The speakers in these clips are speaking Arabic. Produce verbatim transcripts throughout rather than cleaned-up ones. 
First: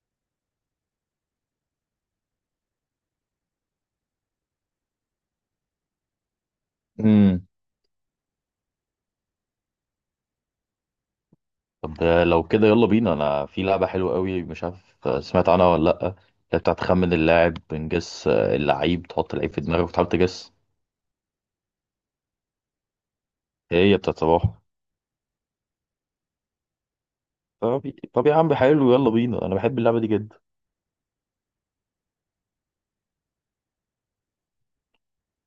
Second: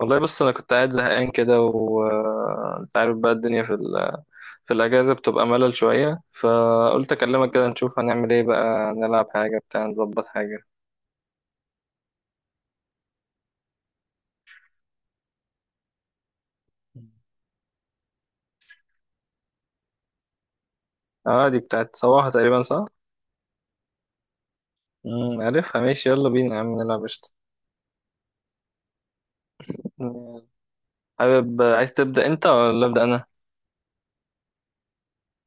والله، بص انا كنت قاعد زهقان كده، وانت عارف بقى الدنيا في ال... في الاجازه بتبقى ملل شويه، فقلت امم اكلمك كده نشوف هنعمل ايه بقى، نلعب حاجه بتاع، نظبط حاجه. طب ده لو كده، يلا بينا. انا في لعبة حلوة قوي، مش عارف سمعت عنها ولا لأ، اللي بتاعت خمن اللاعب. بنجس اللعيب، تحط اللعيب في دماغك وتحاول تجس. اه دي بتاعت صباحه تقريبا، صح. هي بتاعت صباح. امم، عارفها، ماشي يلا بينا يا عم نلعب قشطه. طب طب يا عم، حلو يلا بينا، انا بحب اللعبة دي جدا. مم. حابب، عايز تبدا انت ولا ابدا انا؟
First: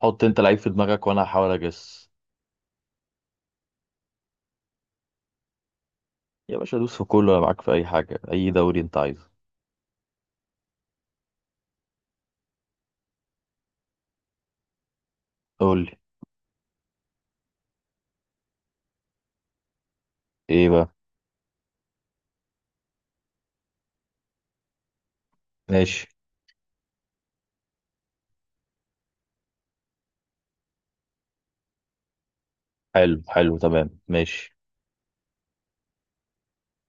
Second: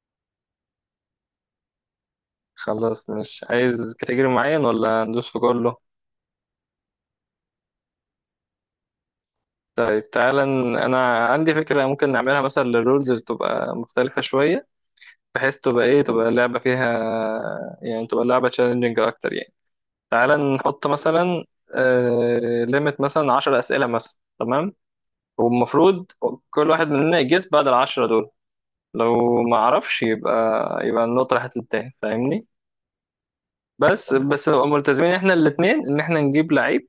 حط انت لعيب في دماغك وانا هحاول اجس. خلاص، مش عايز كاتيجوري معين ولا ندوس في كله؟ يا باشا دوس في كله، انا معاك في اي حاجة، اي دوري انت عايزه. طيب تعالى ن- انا عندي فكره ممكن نعملها مثلا للرولز، اللي تبقى مختلفه شويه، بحيث قول تبقى لي ايه، تبقى اللعبة فيها، يعني تبقى اللعبة تشالنجينج اكتر يعني. تعال ايه نحط بقى. مثلا آه... ليميت مثلا عشر اسئلة مثلا، تمام؟ ماشي والمفروض كل واحد مننا يجس بعد العشرة دول، لو ما عرفش يبقى، يبقى النقطة راحت للتاني، فاهمني؟ حلو حلو تمام بس بس ماشي. نبقى ملتزمين احنا الاتنين ان احنا نجيب لعيب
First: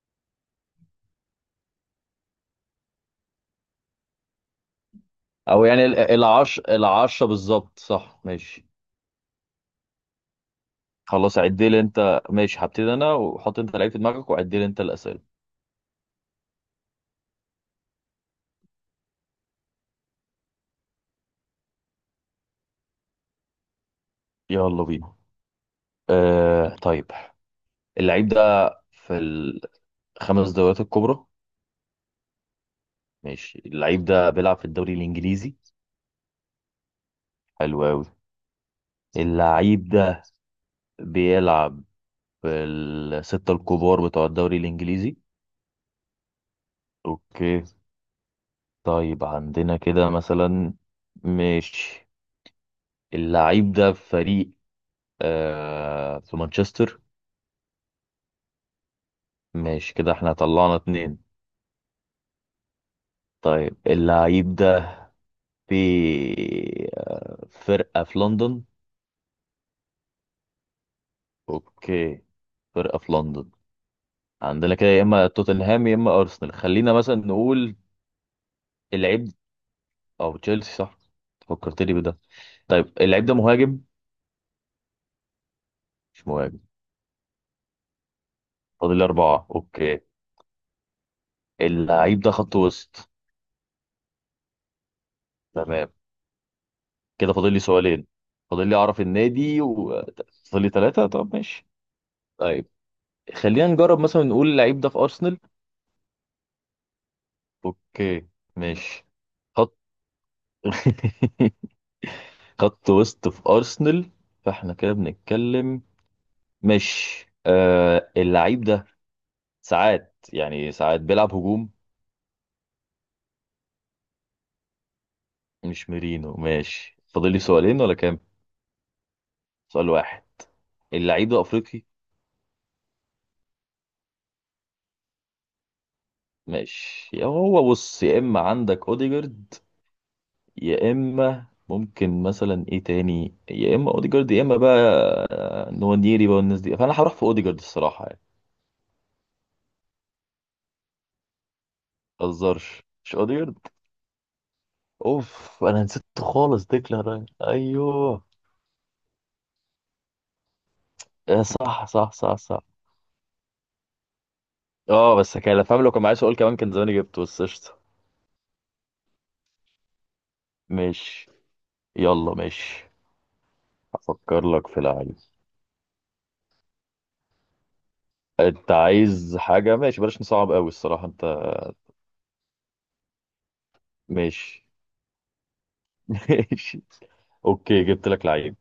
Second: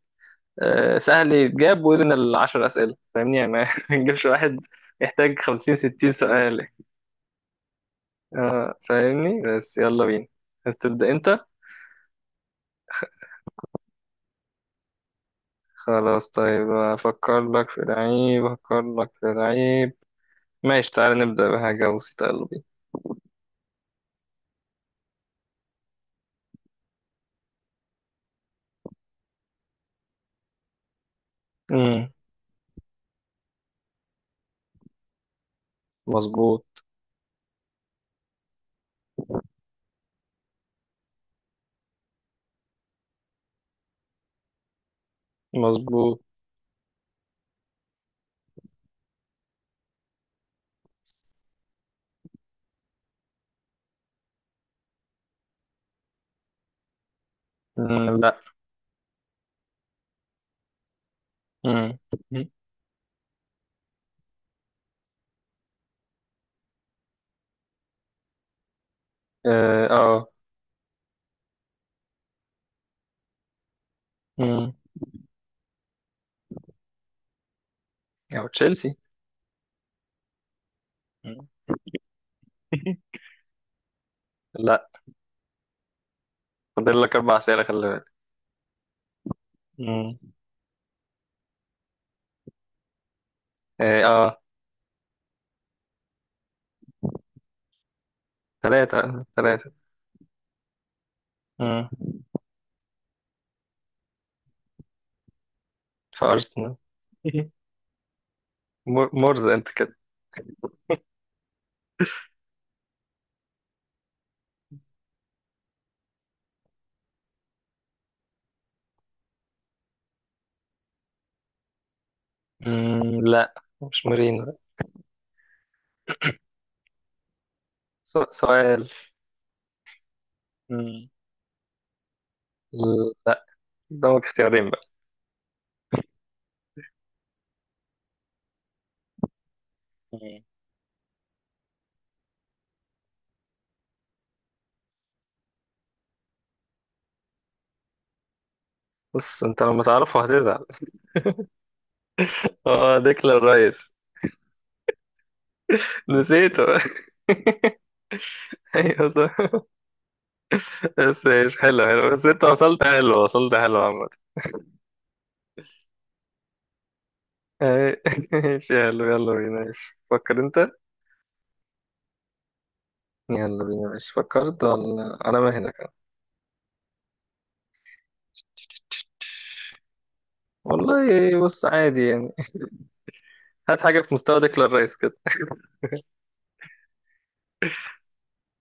آه... سهل يتجاب وذن العشر اسئلة، فاهمني؟ يعني ما نجيبش واحد يحتاج او خمسين يعني ال- ستين العش سؤال. العشرة بالظبط صح. ماشي فاهمني؟ بس يلا بينا، عايز تبدأ خلاص انت؟ عد لي انت. ماشي، هبتدي انا وحط انت لعيب في دماغك وعد لي انت الاسئله. خلاص طيب، أفكر لك في لعيب، أفكر لك في لعيب. ماشي تعالى نبدأ بحاجة بسيطة، يلا بينا. يلا بينا. آه طيب. اللعيب ده في الخمس دوريات الكبرى. أمم، ماشي اللعيب ده بيلعب في الدوري الانجليزي. مظبوط. حلو قوي. اللعيب ده بيلعب في الستة الكبار بتوع الدوري الانجليزي. مظبوط. اوكي طيب، عندنا كده مثلا. ماشي، اللعيب ده في فريق آه في مانشستر. أمم، لا. ماشي، كده احنا طلعنا اتنين. أمم، طيب اللعيب ده في آه، فرقة في لندن. اه آه. اوكي، فرقة في لندن. أمم، عندنا كده يا اما توتنهام يا اما ارسنال، خلينا مثلا نقول أو تشيلسي. اللعيب او تشيلسي صح. أمم، فكرتني بده. طيب اللعيب ده مهاجم. لا. مش مهاجم. فاضل لك أربع أسئلة، خلي بالك. فاضل لي أربعة اوكي. أمم، اللعيب ده خط وسط. اه آه. تمام، كده فاضل لي سؤالين. فاضل لي اعرف تلاتة النادي تلاتة. وفاضل لي ثلاثة. طب ماشي. أمم، طيب خلينا نجرب مثلا نقول اللعيب ده في ارسنال. في أرسنال. اوكي ماشي. مر- مرز أنت خط كده. خط وسط في ارسنال، فاحنا كده بنتكلم. مش آه اللعيب ده ساعات يعني ساعات بيلعب هجوم. أمم، لا، مش مورينو. مش ميرينو ماشي. فاضل لي سؤالين ولا كام؟ سو- سؤال. سؤال واحد. أمم، اللعيب ده افريقي. لا، قدامك اختيارين. ماشي يا هو، بص يا اما عندك اوديجارد بقى يا اما ممكن مثلا ايه تاني، يا اما اوديجارد يا اما بقى آه، نوانيري بقى والناس دي، فانا هروح في اوديجارد الصراحه يعني. بص انت لما تعرفه هتزعل. ما تهزرش اه مش ديكلان اوديجارد. رايس. اوف، انا نسيت نسيته. خالص، ديكلان رايس ايوه. ايوه صح. بس آه، ايش، حلو صح حلو، صح بس صح انت صح. وصلت حلو، وصلت حلو عامة. اه بس كان فاهم، لو كان معايا سؤال كمان كان زماني جبته، بس قشطة. اي- ايش حلو، يلا بينا، ايش فكر انت. ماشي، يلا ماشي. يلا بينا ايش هفكر فكرت لك في لعيب. ولا انا ما هنا كان. انت عايز حاجة ماشي، بلاش نصعب قوي الصراحة انت. والله بص عادي يعني، هات حاجة في مستوى ماشي ديكلان رايس كده. ماشي. اوكي، جبت لك لعيب.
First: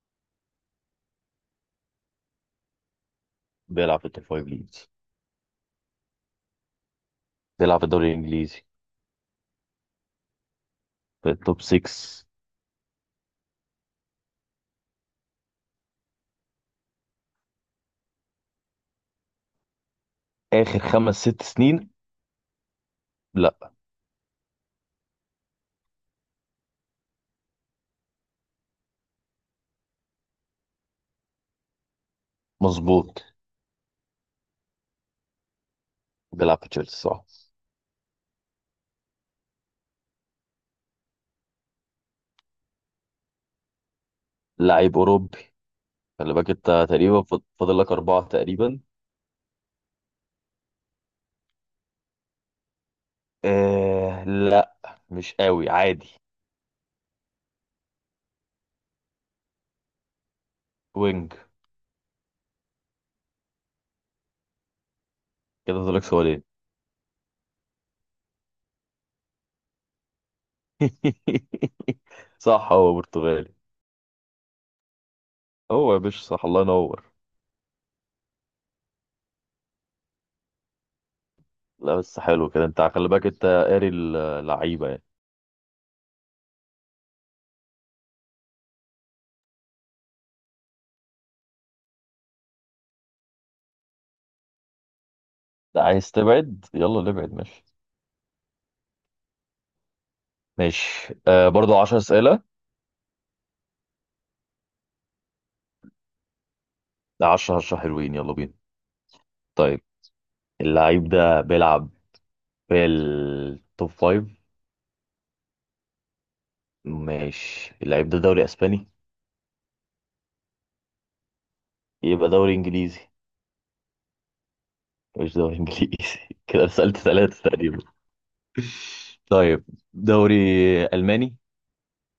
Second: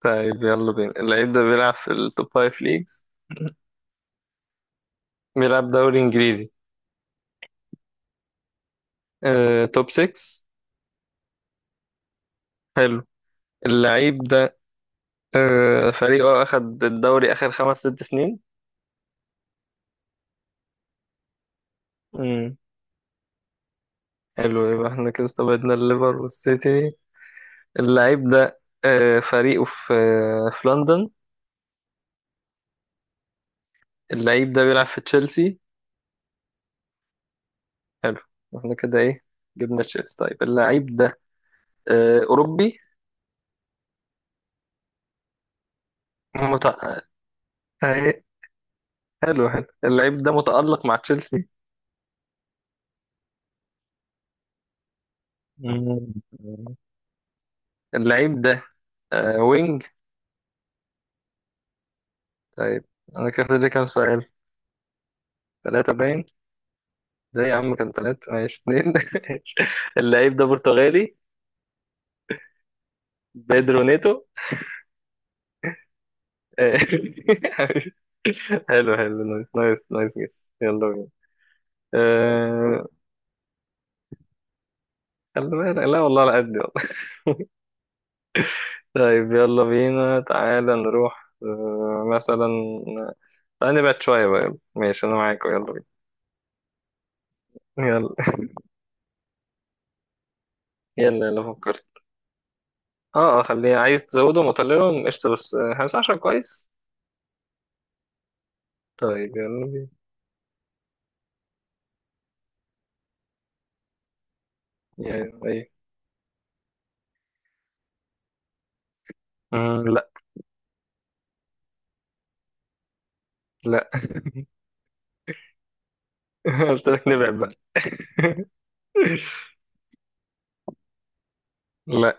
طيب يلا بينا، اللعيب ده بيلعب في التوب فايف ليجز. بيلعب في التوب فايف ليجز. بيلعب دوري انجليزي. بيلعب في الدوري الانجليزي. آه، توب ستة. في التوب ستة. حلو. اللعيب ده آه، فريقه أخد الدوري آخر خمس ست سنين. اخر خمس ست سنين. امم. لا. حلو، يبقى احنا كده استبعدنا الليفر والسيتي. اللعيب ده آه، فريقه في آه، في لندن. مظبوط. اللعيب ده بيلعب في تشيلسي. بيلعب في تشيلسي صح. حلو. احنا كده ايه، جبنا تشيلسي. طيب اللعيب ده آه، أوروبي. لعيب اوروبي. خلي بالك مت... انت آه، تقريبا. فاضل لك إيه، اربعة تقريبا. حلو حلو، اللعيب ده متألق مع تشيلسي؟ آه لا مش قوي، عادي. مم. اللعيب ده آه، وينج. وينج. طيب، أنا كده فاضل لي كام سؤال، كده ثلاثة فاضلك باين. سؤالين. ده يا عم كان ثلاثة، ماشي اتنين. اللعيب ده برتغالي، صح، هو برتغالي. بيدرو نيتو. هو يا باشا صح، الله آه. ينور. حلو حلو، نايس نايس نايس، جس يلا بينا. لا بس حلو كده، انت آه، خلي بالك، انت قاري اللعيبه يعني. خلي بالك، لا والله على قد، والله. طيب يلا بينا، تعالى نروح آه، مثلا، تعالى نبعد شوية بقى، يلا ماشي أنا معاك يلا لا، بينا. عايز تبعد يلا نبعد ماشي. يلا. ماشي يلا، يلا آه برضو فكرت. عشرة اسئله. اه اه، خليه، عايز تزوده مطلله قشطة، بس آه، خمستاشر كويس. عشرة عشرة حلوين يلا بينا. طيب يلا طيب بينا. اللعيب ده بيلعب في التوب فايف. يعني ايه؟ ماشي، اللعيب ده دوري اسباني. مم، لا. يبقى دوري انجليزي. لا. مش دوري انجليزي. كده قلت سألت لك نبعد ثلاثه بقى. تقريبا. طيب، دوري الماني. لا.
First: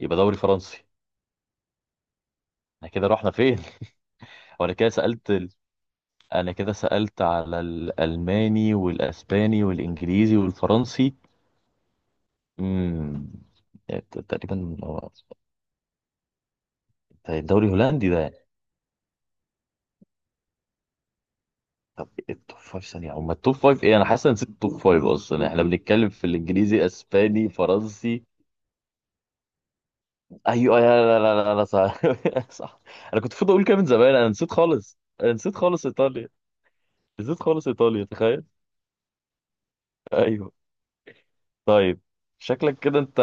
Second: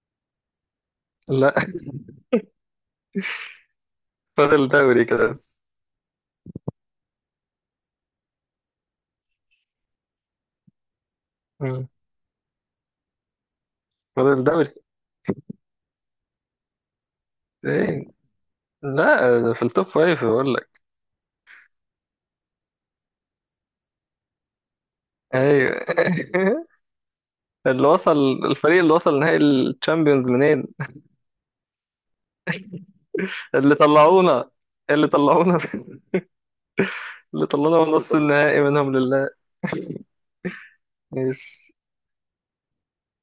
يبقى دوري فرنسي. لا. احنا كده رحنا فين؟ فاضل وانا كده دوري كده سألت ال... بس. انا كده سألت على الالماني والاسباني والانجليزي والفرنسي. مم. امم فاضل دوري. تقريبا هو- ده الدوري الهولندي ايه، ده يعني. لا ده في التوب فايف بقول لك. طب التوب فايف ثانية، او ما التوب فايف ايه، انا حاسس إن نسيت التوب فايف اصلا، احنا ايوه. بنتكلم في الانجليزي اسباني اللي وصل، فرنسي. الفريق اللي وصل نهائي الشامبيونز منين؟ ايوه يا، لا لا لا لا صح. صح. انا كنت المفروض اقول اللي كده من زمان، انا طلعونا، نسيت خالص، اللي انا نسيت طلعونا، خالص ايطاليا. نسيت اللي خالص طلعونا من ايطاليا نص تخيل. النهائي، منهم لله. ايوه. ماشي. طيب، شكلك كده انت.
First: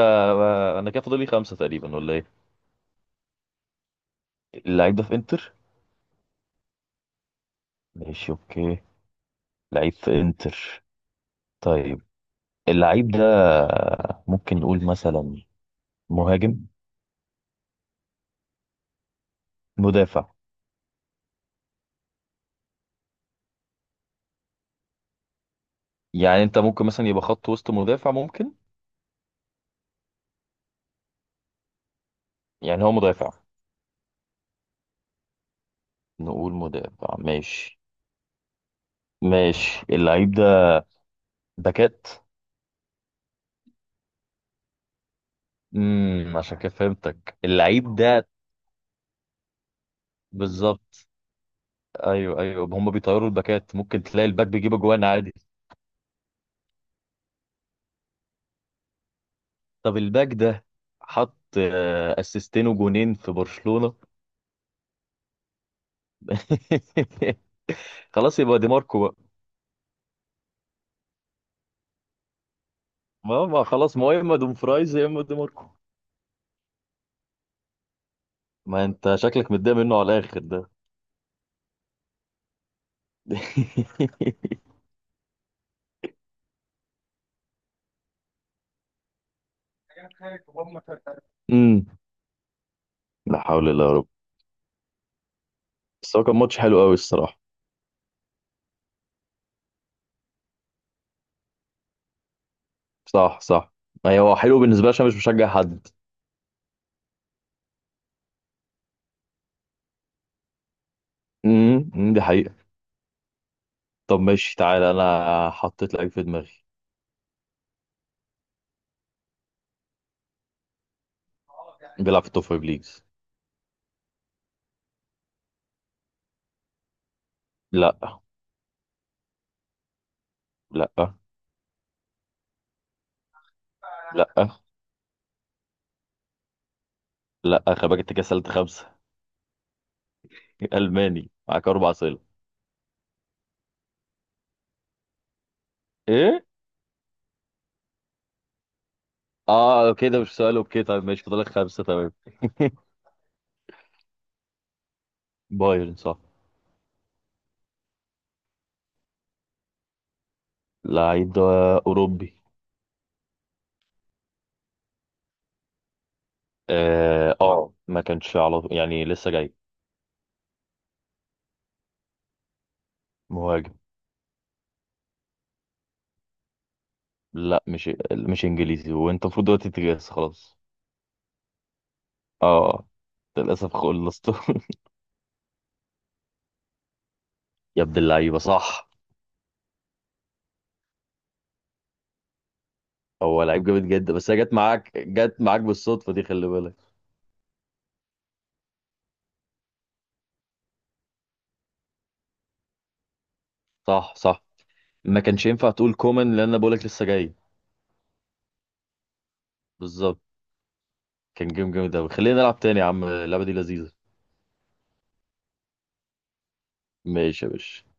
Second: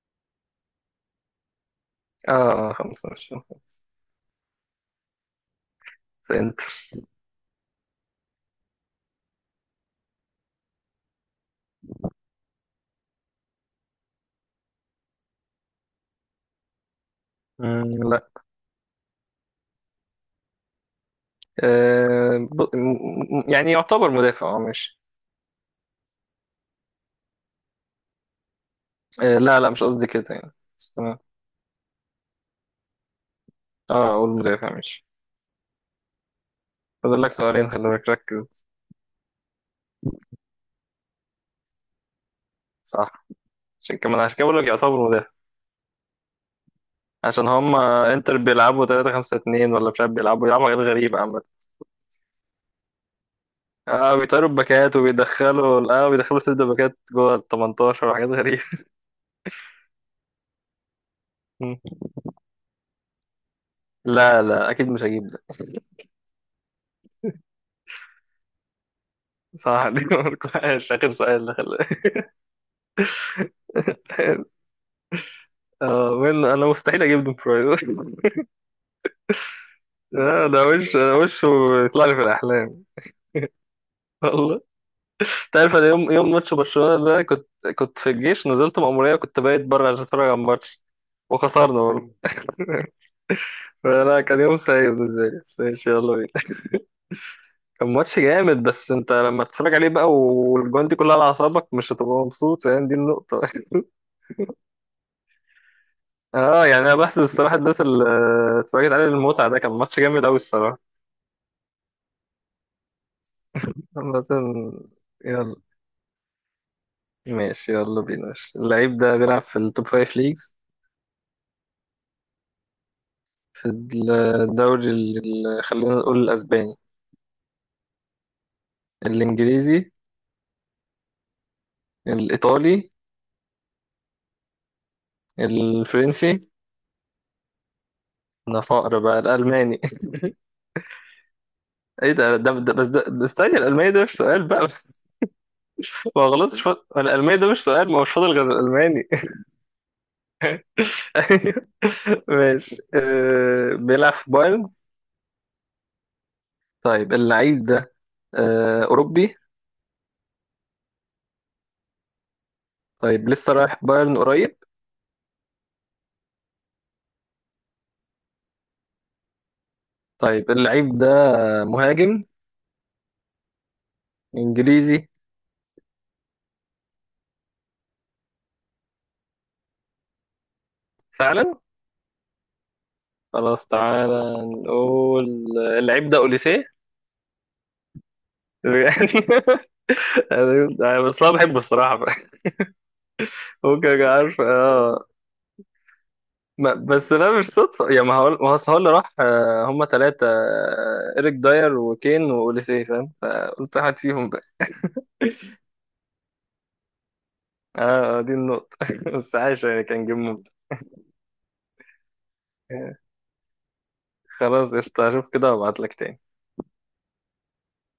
انا كده فاضل لي خمسة تقريبا ولا ايه؟ اه آه، خمسة، مش خمسة. اللعيب ده في انتر. انت. ماشي اوكي. لعيب في انتر. طيب اللعيب ده ممكن نقول مثلا مهاجم. مم، لا. مدافع. آه ب... م- م- يعني يعتبر مدافع، اه ماشي. يعني انت ممكن مثلا يبقى خط وسط، مدافع ممكن. آه لا لا، مش قصدي كده يعني، بس تمام. يعني هو مدافع. اه، اقول مدافع ماشي. نقول مدافع فاضل لك سؤالين، ماشي. خلي بالك ركز. ماشي، اللعيب ده باكات. صح، عشان كمان، عشان كده بقول لك يعتبروا مدافع. امم، عشان كده فهمتك عشان هم اللعيب ده. انتر بيلعبوا ثلاثة خمسة اثنين ولا مش عارف، بيلعبوا بيلعبوا حاجات بالظبط. غريبة عامة. ايوه ايوه هم بيطيروا الباكات، ممكن اه تلاقي الباك بيطيروا بيجيب الباكات، اجوان عادي. وبيدخلوا اه بيدخلوا سيرة الباكات جوه ال تمنتاشر وحاجات غريبة. طب الباك ده، حط آه، اسيستين وجونين في برشلونة. لا لا، اكيد مش هجيب ده. خلاص، يبقى دي ماركو بقى. صح عليك. مش اخر سؤال ده خلي- ما ما خلاص، ما هو يا اما دوم فرايز يا اما دي ماركو. اه وين انا مستحيل اجيب دون فراي. ما انت شكلك متضايق منه على الاخر لا ده ده. وش، ده وشه يطلع لي في الاحلام. والله، تعرف انا يوم يوم ماتش برشلونة ده كنت، كنت في الجيش، نزلت مأمورية وكنت بايت بره عشان اتفرج على الماتش، وخسرنا امم، برضه. لا حول الله يا رب. فلا كان يوم سعيد بالنسبة لي، بس ماشي يلا بس هو بينا. كان ماتش حلو قوي الصراحة. كان ماتش جامد، بس انت لما تتفرج عليه بقى والجوان دي كلها على اعصابك، مش هتبقى مبسوط، فاهم دي صح النقطة. صح. ايوه، هو حلو بالنسبة لي عشان مش بشجع حد. اه يعني انا بحسب الصراحة الناس اللي اتفرجت عليه المتعة، ده كان ماتش جامد قوي الصراحة. امم أمم، دي حقيقة. طب عامة. ماشي تعالى، انا يلا حطيت لعيب في دماغي. ماشي يلا بينا، ماشي اللعيب ده بيلعب في التوب فايف ليجز. بيلعب في التوب فايف ليجز. في الدوري ال- خلينا نقول الاسباني. لا الانجليزي. لا الايطالي. لا الفرنسي. لا، خباجة كده سألت انا خمسة. فقر بقى، الالماني. ألماني معاك أربع ايه أسئلة ده ده, ده بس ده, ده استني، الالماني ده مش سؤال بقى، بس ما إيه؟ خلصش. فاضل الالماني، ده مش سؤال، ما هو مش فاضل غير الالماني. آه كده مش سؤال، أوكي طيب ماشي فاضلك خمسة تمام. ماشي. آه بيلعب في بايرن. بايرن صح. طيب اللعيب ده آه اوروبي. لعيب أوروبي. طيب لسه رايح بايرن قريب. آه, آه ما كانش على طول يعني لسه جاي. طيب اللعيب ده مهاجم. مهاجم. انجليزي. لا مش مش إنجليزي، وأنت المفروض دلوقتي تجهز خلاص. فعلا، آه آه، خلاص للأسف تعالى خلصته. نقول، اللعيب ده اوليسيه. يا ابن اللعيبة صح. يعني بس انا بحبه الصراحه. هو لعيب جامد ممكن أبقى جدا، بس هي عارف، جت معاك اه. جت معاك بالصدفة دي، خلي ما بالك. بس لا، مش صدفة يا ما هقول، ما هو أصل هو اللي راح آه، هما تلاتة، آه، إيريك داير وكين وأوليسيه، فاهم؟ فقلت واحد صح فيهم بقى. صح. ما كانش ينفع تقول كومان لأن أنا بقولك لسه جاي. اه آه، دي النقطة. بس عايش يعني، كان جيم بالظبط. ممتع. كان جيم جامد أوي، خلينا نلعب تاني يا آه، عم اللعبة دي لذيذة. خلاص قشطة، أشوف كده وأبعتلك تاني. ماشي يا باشا.